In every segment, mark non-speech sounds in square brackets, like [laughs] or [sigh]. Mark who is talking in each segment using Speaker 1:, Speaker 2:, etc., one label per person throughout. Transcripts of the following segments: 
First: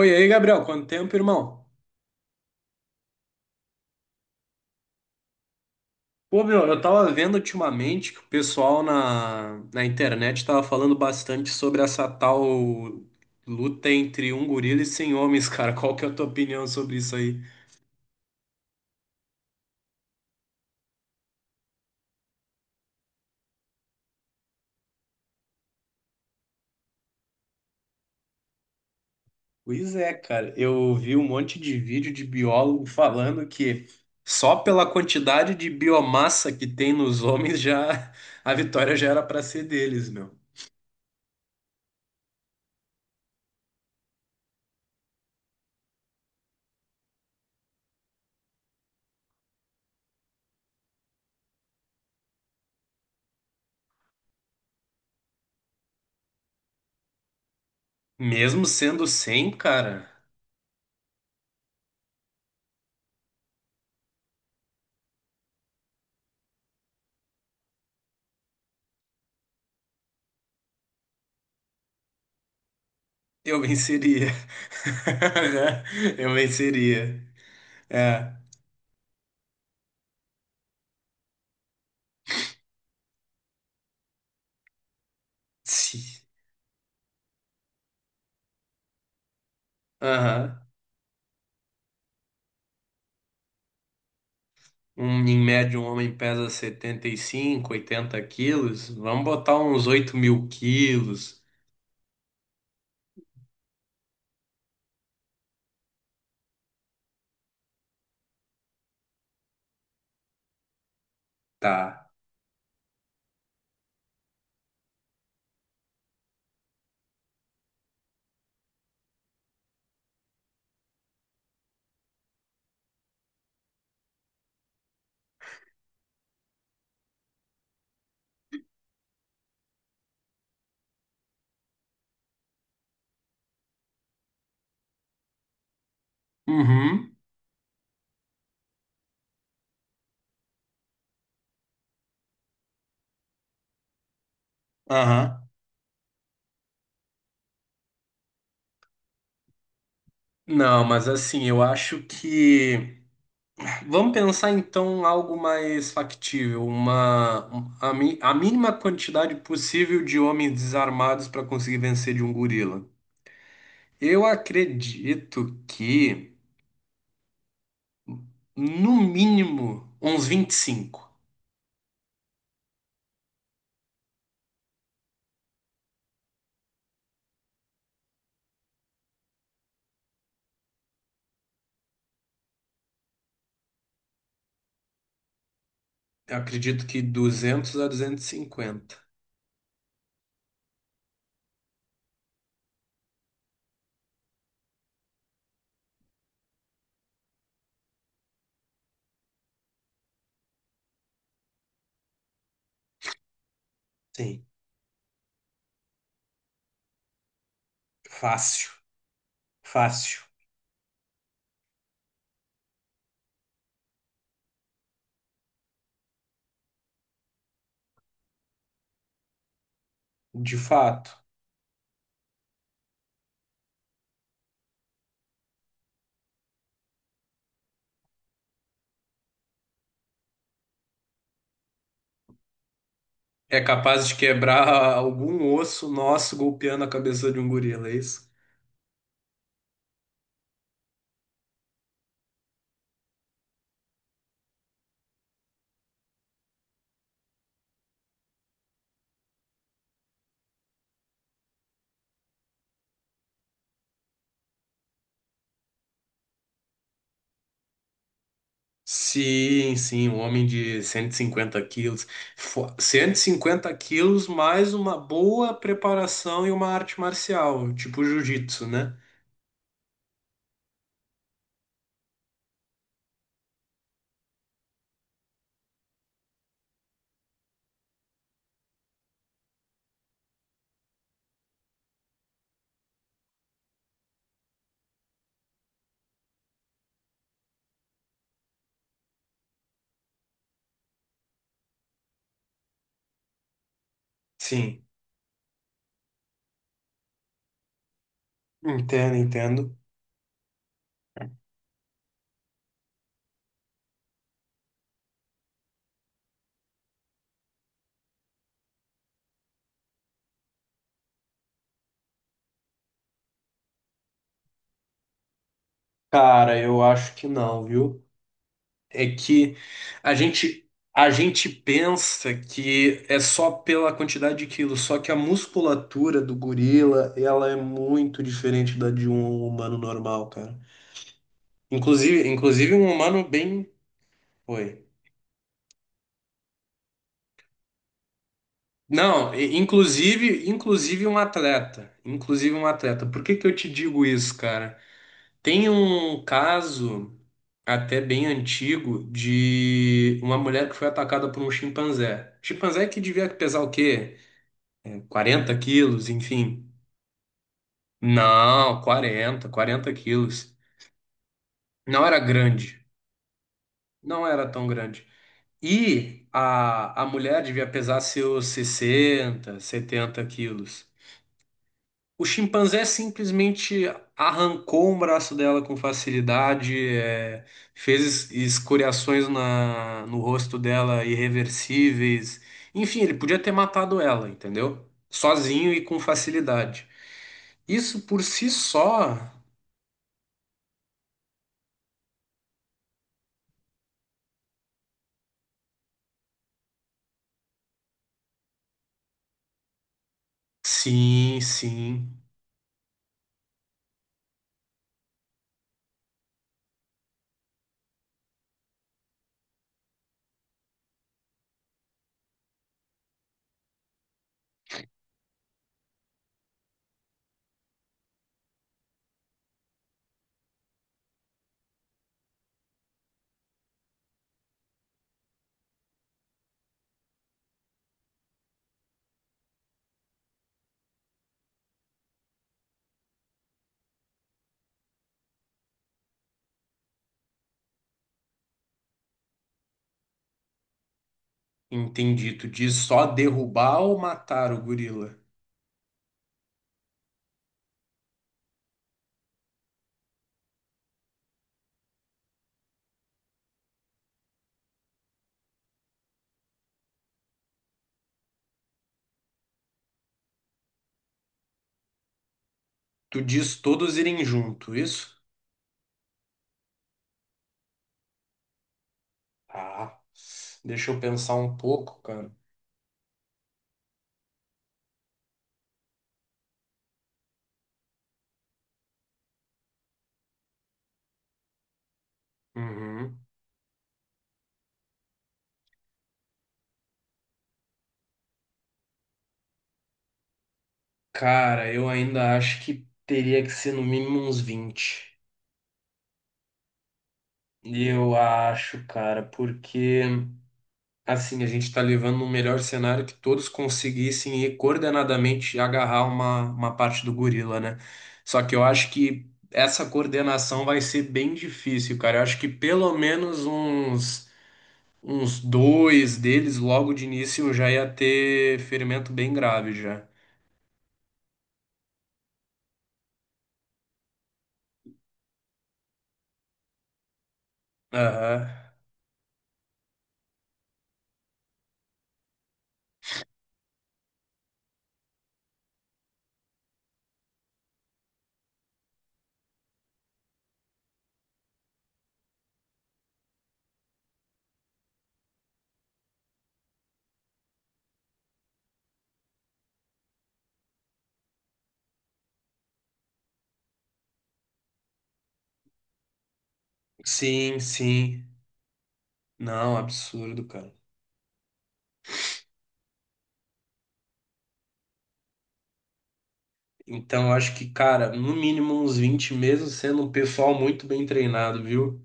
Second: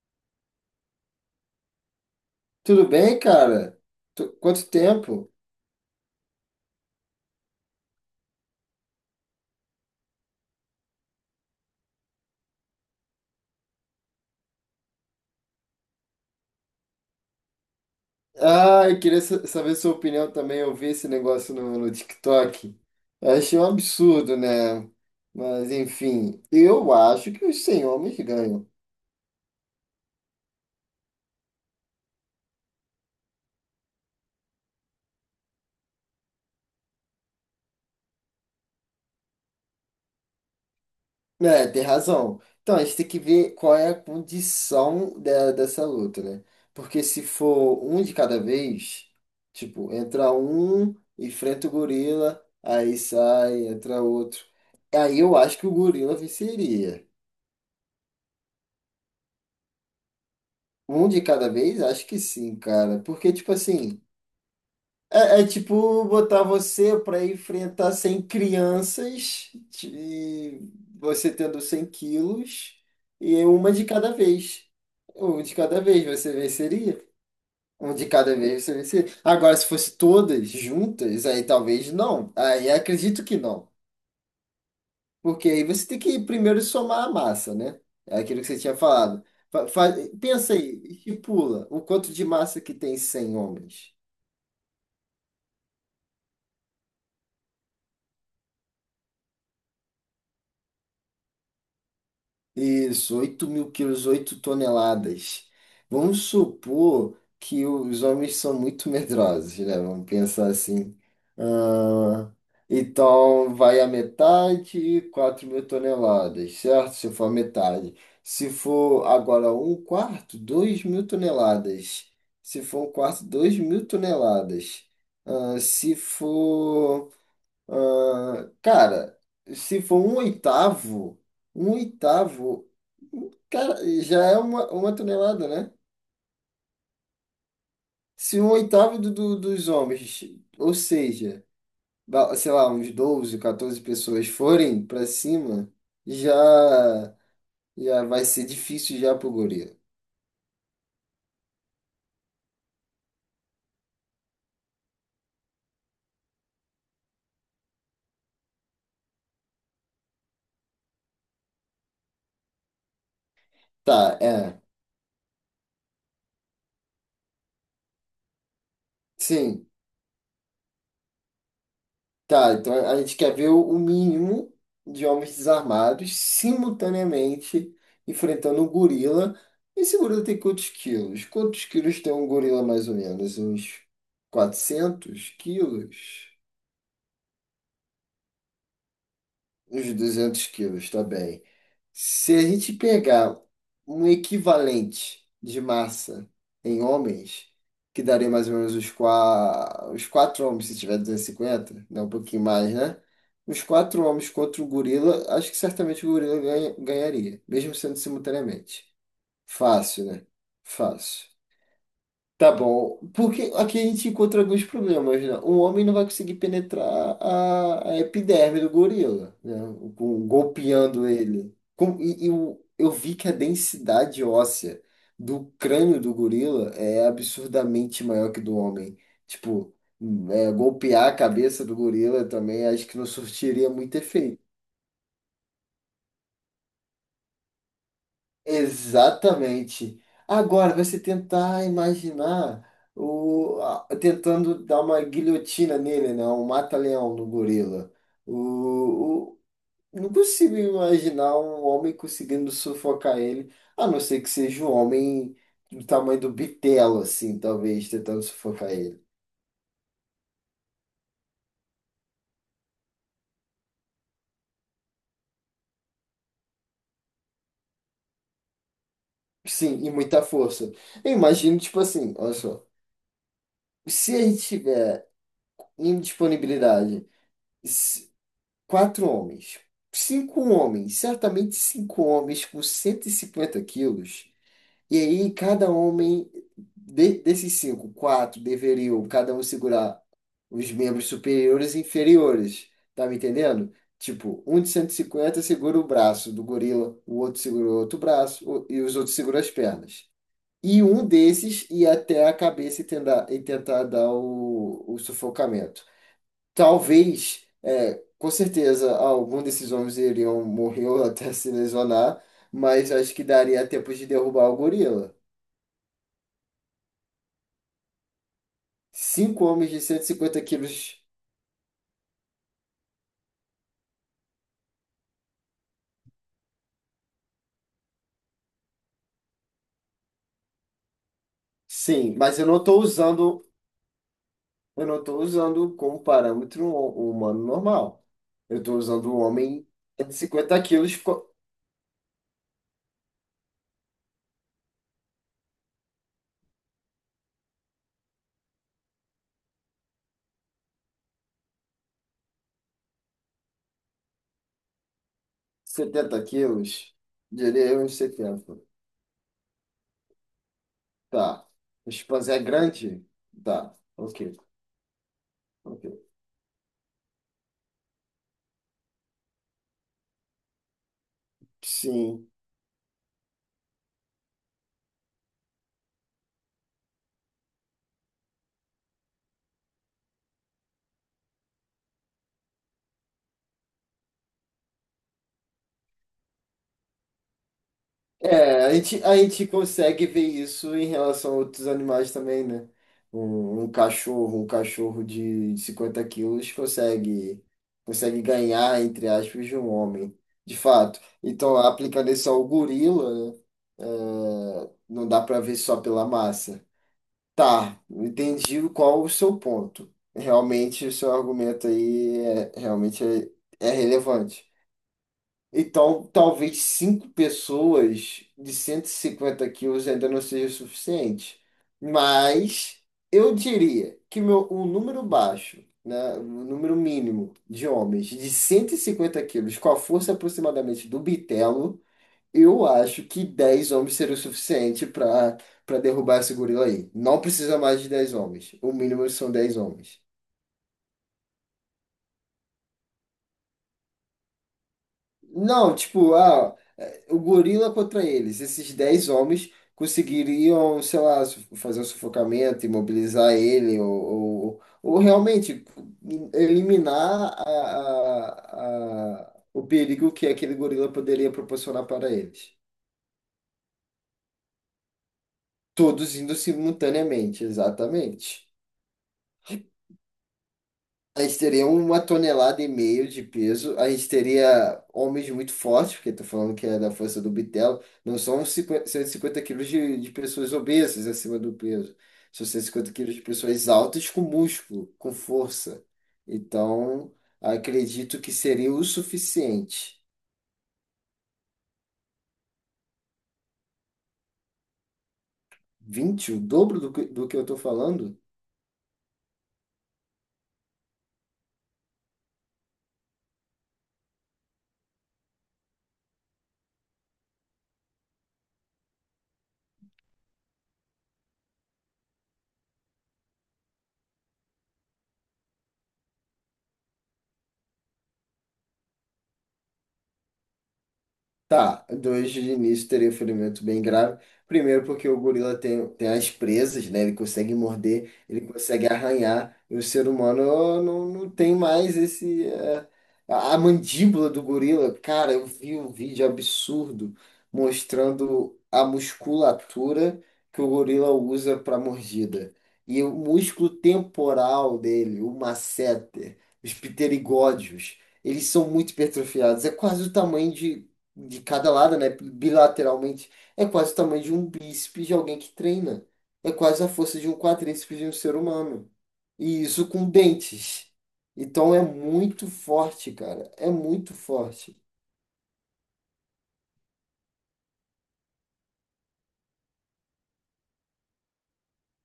Speaker 1: Oi, aí, Gabriel, quanto tempo, irmão?
Speaker 2: Tudo bem, cara? Quanto tempo?
Speaker 1: Pô, meu, eu tava vendo ultimamente que o pessoal na internet tava falando bastante sobre essa tal luta entre um gorila e 100 homens, [laughs] cara. Qual que é a tua opinião sobre isso aí?
Speaker 2: Ah, eu queria saber sua opinião também. Eu vi esse negócio no TikTok. Eu achei um absurdo, né? Mas, enfim, eu acho que os 100 homens ganham.
Speaker 1: Pois é, cara, eu vi um monte de vídeo de biólogo falando que só pela quantidade de biomassa que tem nos homens já [laughs] a vitória já era pra ser deles, meu.
Speaker 2: É, tem razão. Então, a gente tem que ver qual é a condição dessa luta, né? Porque se for um de cada vez, tipo, entra um, enfrenta o gorila, aí sai, entra outro. Aí eu acho que o gorila venceria.
Speaker 1: Mesmo sendo 100, cara.
Speaker 2: Um de cada vez? Acho que sim, cara. Porque, tipo assim, é tipo botar você pra enfrentar 100 crianças, e você tendo 100 quilos, e
Speaker 1: Eu
Speaker 2: uma de cada
Speaker 1: venceria.
Speaker 2: vez. Um de cada vez
Speaker 1: [laughs]
Speaker 2: você
Speaker 1: Eu
Speaker 2: venceria.
Speaker 1: venceria.
Speaker 2: Um de
Speaker 1: É.
Speaker 2: cada vez você venceria. Agora, se fosse todas juntas, aí talvez não. Aí acredito que não. Porque aí você tem que
Speaker 1: Sim.
Speaker 2: primeiro somar a massa, né? É aquilo que você tinha falado. Fa- fa- Pensa
Speaker 1: Aham.
Speaker 2: aí, estipula o quanto de massa que tem 100 homens.
Speaker 1: Um, em média, um homem pesa 75 80 quilos. Vamos botar uns 8 mil quilos.
Speaker 2: Isso, 8.000 quilos, 8 toneladas. Vamos supor que os homens são muito medrosos, né? Vamos pensar assim.
Speaker 1: Tá.
Speaker 2: Ah, então, vai a metade, 4.000 toneladas, certo? Se for a metade. Se for agora um quarto, 2.000 toneladas. Se for um quarto, 2.000 toneladas. Ah, se for. ah, cara, Se for um oitavo. Um oitavo. Cara, já é uma tonelada, né?
Speaker 1: Uhum.
Speaker 2: Se um oitavo dos homens, ou seja, sei lá, uns 12 14 pessoas forem pra
Speaker 1: Aham.
Speaker 2: cima, já, já vai ser difícil já pro gorila.
Speaker 1: Não, mas assim, eu acho que. Vamos pensar então algo mais factível. Uma. Um- A, mi- a mínima quantidade possível de homens desarmados para conseguir vencer de um gorila.
Speaker 2: Tá,
Speaker 1: Eu
Speaker 2: é.
Speaker 1: acredito que. No
Speaker 2: Sim,
Speaker 1: mínimo, uns 25.
Speaker 2: tá. Então a gente quer ver o mínimo de homens desarmados simultaneamente enfrentando um gorila. Esse gorila tem quantos quilos? Quantos quilos tem um gorila mais ou menos? Uns 400 quilos?
Speaker 1: Eu acredito que 200 a 250.
Speaker 2: Uns 200 quilos, tá bem. Se a gente pegar um equivalente de massa em homens, que daria mais ou menos os quatro homens, se tiver 250, né? Um pouquinho mais, né? Os quatro homens
Speaker 1: Sim,
Speaker 2: contra o gorila, acho que certamente o gorila ganharia, mesmo sendo
Speaker 1: fácil,
Speaker 2: simultaneamente. Fácil,
Speaker 1: fácil,
Speaker 2: né? Fácil. Tá bom. Porque aqui a gente encontra alguns problemas, né? Um homem não vai conseguir penetrar a epiderme do gorila, né?
Speaker 1: de
Speaker 2: Golpeando
Speaker 1: fato.
Speaker 2: ele. Eu vi que a densidade óssea do crânio do gorila é absurdamente maior que do homem. Tipo, é, golpear a cabeça do gorila também acho que não
Speaker 1: É
Speaker 2: surtiria muito
Speaker 1: capaz de
Speaker 2: efeito.
Speaker 1: quebrar algum osso nosso golpeando a cabeça de um gorila, é isso?
Speaker 2: Exatamente. Agora, você tentar imaginar tentando dar uma guilhotina nele, né? Um mata-leão no gorila. O, o- não consigo imaginar um homem conseguindo sufocar ele, a não ser que seja um homem do tamanho do bitelo, assim, talvez, tentando sufocar ele.
Speaker 1: Sim, sim, um homem de 150 quilos. 150 quilos mais uma boa preparação e uma arte marcial, tipo jiu-jitsu, né?
Speaker 2: Sim, e muita força. Eu imagino, tipo assim, olha só, se a gente tiver indisponibilidade. Quatro homens. Cinco homens, certamente cinco homens com 150 quilos. E aí, cada homem desses cinco, quatro deveriam cada um segurar os membros superiores e inferiores. Tá me entendendo? Tipo, um de
Speaker 1: Sim,
Speaker 2: 150 segura o braço do gorila, o outro segura o outro braço e os outros
Speaker 1: entendo,
Speaker 2: seguram as
Speaker 1: entendo.
Speaker 2: pernas. E um desses ia até a cabeça e tentar dar o sufocamento. Talvez, é, com certeza, algum desses homens iriam morrer ou até se lesionar, mas acho que daria tempo de derrubar o gorila.
Speaker 1: Cara, eu acho que não, viu? É
Speaker 2: Cinco
Speaker 1: que
Speaker 2: homens de cento e
Speaker 1: a
Speaker 2: cinquenta
Speaker 1: gente
Speaker 2: quilos,
Speaker 1: a gente pensa que é só pela quantidade de quilos, só que a musculatura do gorila, ela é muito diferente da de um humano normal, cara.
Speaker 2: sim,
Speaker 1: Inclusive,
Speaker 2: mas
Speaker 1: inclusive um humano bem, oi.
Speaker 2: eu não estou usando como parâmetro o humano normal. Eu estou usando um
Speaker 1: Não, e-
Speaker 2: homem de cento e
Speaker 1: inclusive,
Speaker 2: cinquenta quilos,
Speaker 1: inclusive um atleta, inclusive um atleta. Por que que eu te digo isso, cara? Tem um caso até bem antigo de uma mulher que foi atacada por um chimpanzé. Chimpanzé que devia pesar o quê? 40 quilos,
Speaker 2: 70
Speaker 1: enfim.
Speaker 2: quilos, diria eu, uns 70.
Speaker 1: Não, 40, 40 quilos.
Speaker 2: Tá. O
Speaker 1: Não era
Speaker 2: chimpanzé é
Speaker 1: grande.
Speaker 2: grande? Tá,
Speaker 1: Não
Speaker 2: ok,
Speaker 1: era tão grande.
Speaker 2: ok.
Speaker 1: E a mulher devia pesar seus 60, 70 quilos. O
Speaker 2: Sim.
Speaker 1: chimpanzé simplesmente arrancou um braço dela com facilidade, é, fez escoriações no rosto dela irreversíveis. Enfim, ele podia ter matado ela, entendeu? Sozinho e com facilidade. Isso por si
Speaker 2: É, a
Speaker 1: só.
Speaker 2: gente consegue ver isso em relação a outros animais também, né? Um cachorro, de, 50 quilos consegue ganhar, entre aspas, de um homem, de fato.
Speaker 1: Sim,
Speaker 2: Então, aplicando
Speaker 1: sim,
Speaker 2: isso ao gorila, né? É, não dá para ver só pela massa. Tá, entendi qual o seu ponto. Realmente, o seu argumento aí é, realmente é relevante. Então, talvez cinco pessoas de 150 quilos ainda não seja suficiente. Mas eu diria que um número baixo, né, um número mínimo de homens de 150 quilos, com a força aproximadamente do bitelo, eu acho que 10 homens seria o suficiente para derrubar esse gorila aí. Não precisa mais de 10 homens. O mínimo são 10 homens.
Speaker 1: entendi. Tu diz só derrubar ou matar o gorila?
Speaker 2: Não, tipo, ah, o gorila contra eles, esses 10 homens conseguiriam, sei lá, fazer um sufocamento, imobilizar ele, ou realmente eliminar o perigo que aquele gorila poderia proporcionar para eles.
Speaker 1: Tu diz todos irem junto, isso?
Speaker 2: Todos indo simultaneamente, exatamente.
Speaker 1: Ah, deixa eu
Speaker 2: A
Speaker 1: pensar
Speaker 2: gente
Speaker 1: um
Speaker 2: teria uma
Speaker 1: pouco, cara.
Speaker 2: tonelada e meio de peso. A gente teria homens muito fortes, porque tô falando que é da força do bitelo. Não são cinquenta 150 quilos de pessoas obesas acima do peso. São 150 quilos
Speaker 1: Uhum.
Speaker 2: de pessoas altas com músculo, com força. Então, acredito que seria o suficiente.
Speaker 1: Cara, eu ainda acho que teria que ser no mínimo uns 20.
Speaker 2: Vinte o dobro do que eu tô falando?
Speaker 1: Eu acho, cara, porque assim, a gente está levando um melhor cenário que todos conseguissem ir coordenadamente agarrar uma parte do gorila, né? Só que eu acho que essa coordenação vai ser bem difícil, cara. Eu acho que pelo menos uns dois deles logo de início já ia ter ferimento bem grave já.
Speaker 2: Tá, dois de início teria um ferimento bem grave. Primeiro, porque o gorila tem as presas, né? Ele consegue morder, ele
Speaker 1: Aham.
Speaker 2: consegue arranhar. E o ser humano não tem mais esse. É, a mandíbula do gorila. Cara, eu vi um vídeo absurdo mostrando a musculatura que o gorila usa para mordida. E o músculo temporal dele, o masseter, os pterigódeos, eles são muito hipertrofiados. É quase o tamanho de cada lado, né? Bilateralmente. É quase o tamanho de um bíceps de alguém que treina. É quase a força de um
Speaker 1: Sim,
Speaker 2: quadríceps de um
Speaker 1: sim.
Speaker 2: ser humano. E
Speaker 1: Não,
Speaker 2: isso com
Speaker 1: absurdo, cara.
Speaker 2: dentes. Então é muito forte, cara. É muito forte.
Speaker 1: Então, eu acho que, cara, no mínimo uns 20 mesmo, sendo um pessoal muito bem treinado, viu?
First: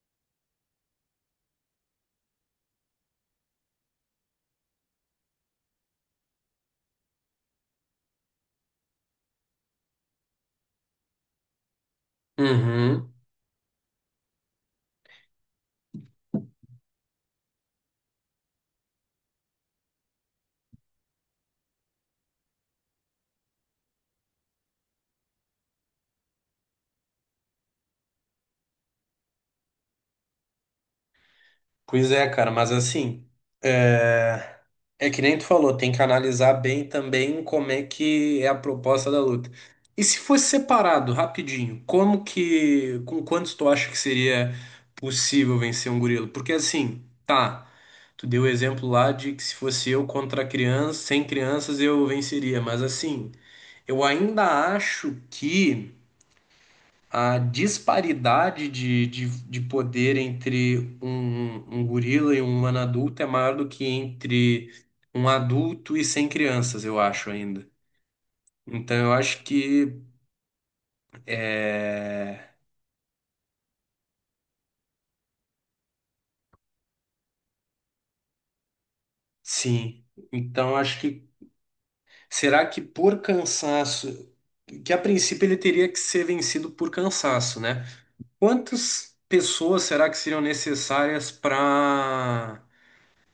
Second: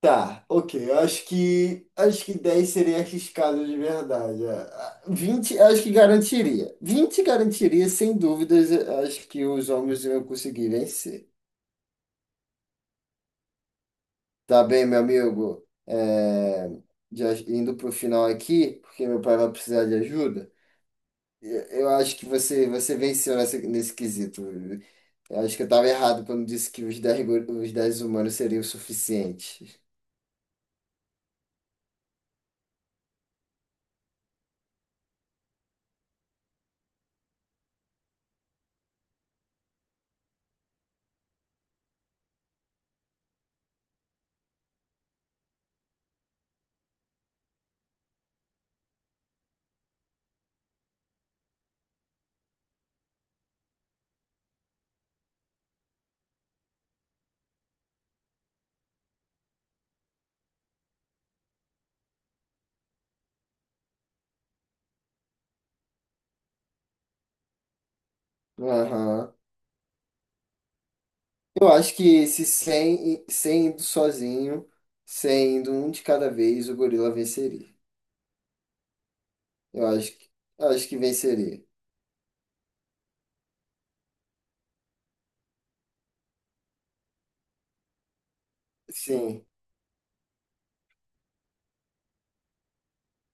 Speaker 2: Tá, ok. Eu acho que 10 seria arriscado de verdade. É. Ah, eu acho que garantiria. 20 garantiria, sem dúvidas, eu acho que os homens iam conseguir vencer.
Speaker 1: Uhum.
Speaker 2: Tá bem, meu amigo. É, já indo para o final aqui, porque meu pai vai precisar de ajuda. Eu acho que você venceu nesse quesito. Eu acho que eu estava errado quando disse que os 10 humanos seriam o suficiente.
Speaker 1: Pois é, cara, mas assim, é... é que nem tu falou, tem que analisar bem também como é que é a proposta da luta. E se fosse separado, rapidinho, como que, com quantos tu acha que seria possível vencer um gorila? Porque assim, tá, tu deu o exemplo lá de que se fosse eu contra criança, sem crianças eu venceria, mas assim, eu ainda acho que a disparidade de poder entre um gorila e um humano adulto é maior do que entre um adulto e 100 crianças, eu acho ainda. Então eu
Speaker 2: Aham.
Speaker 1: acho que
Speaker 2: Eu acho que se
Speaker 1: é,
Speaker 2: 100, 100 indo sozinho, 100 indo um de cada vez, o gorila venceria. Eu
Speaker 1: sim.
Speaker 2: acho que, eu
Speaker 1: Então eu
Speaker 2: acho que
Speaker 1: acho que
Speaker 2: venceria.
Speaker 1: será que por cansaço, que a princípio ele teria que ser vencido por cansaço, né? Quantas
Speaker 2: Sim.
Speaker 1: pessoas será que seriam necessárias para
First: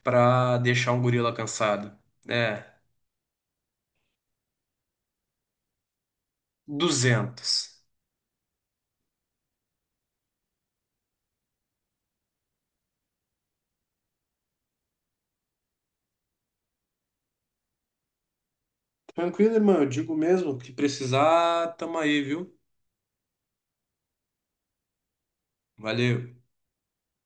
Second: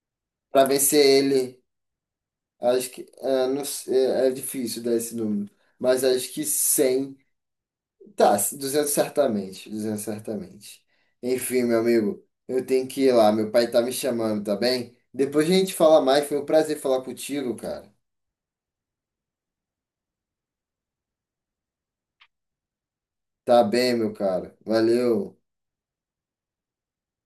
Speaker 2: Para
Speaker 1: deixar um
Speaker 2: vencer
Speaker 1: gorila
Speaker 2: ele.
Speaker 1: cansado? É.
Speaker 2: Acho que é, não sei, é difícil dar esse número, mas acho que 100.
Speaker 1: 200.
Speaker 2: Tá, 200 certamente, 200 certamente. Enfim, meu amigo, eu tenho que ir lá, meu pai tá me chamando, tá bem? Depois a gente fala mais, foi um prazer falar contigo, cara.
Speaker 1: Tranquilo, irmão. Eu digo mesmo que precisar, tamo aí, viu?
Speaker 2: Tá bem, meu cara. Valeu.
Speaker 1: Valeu.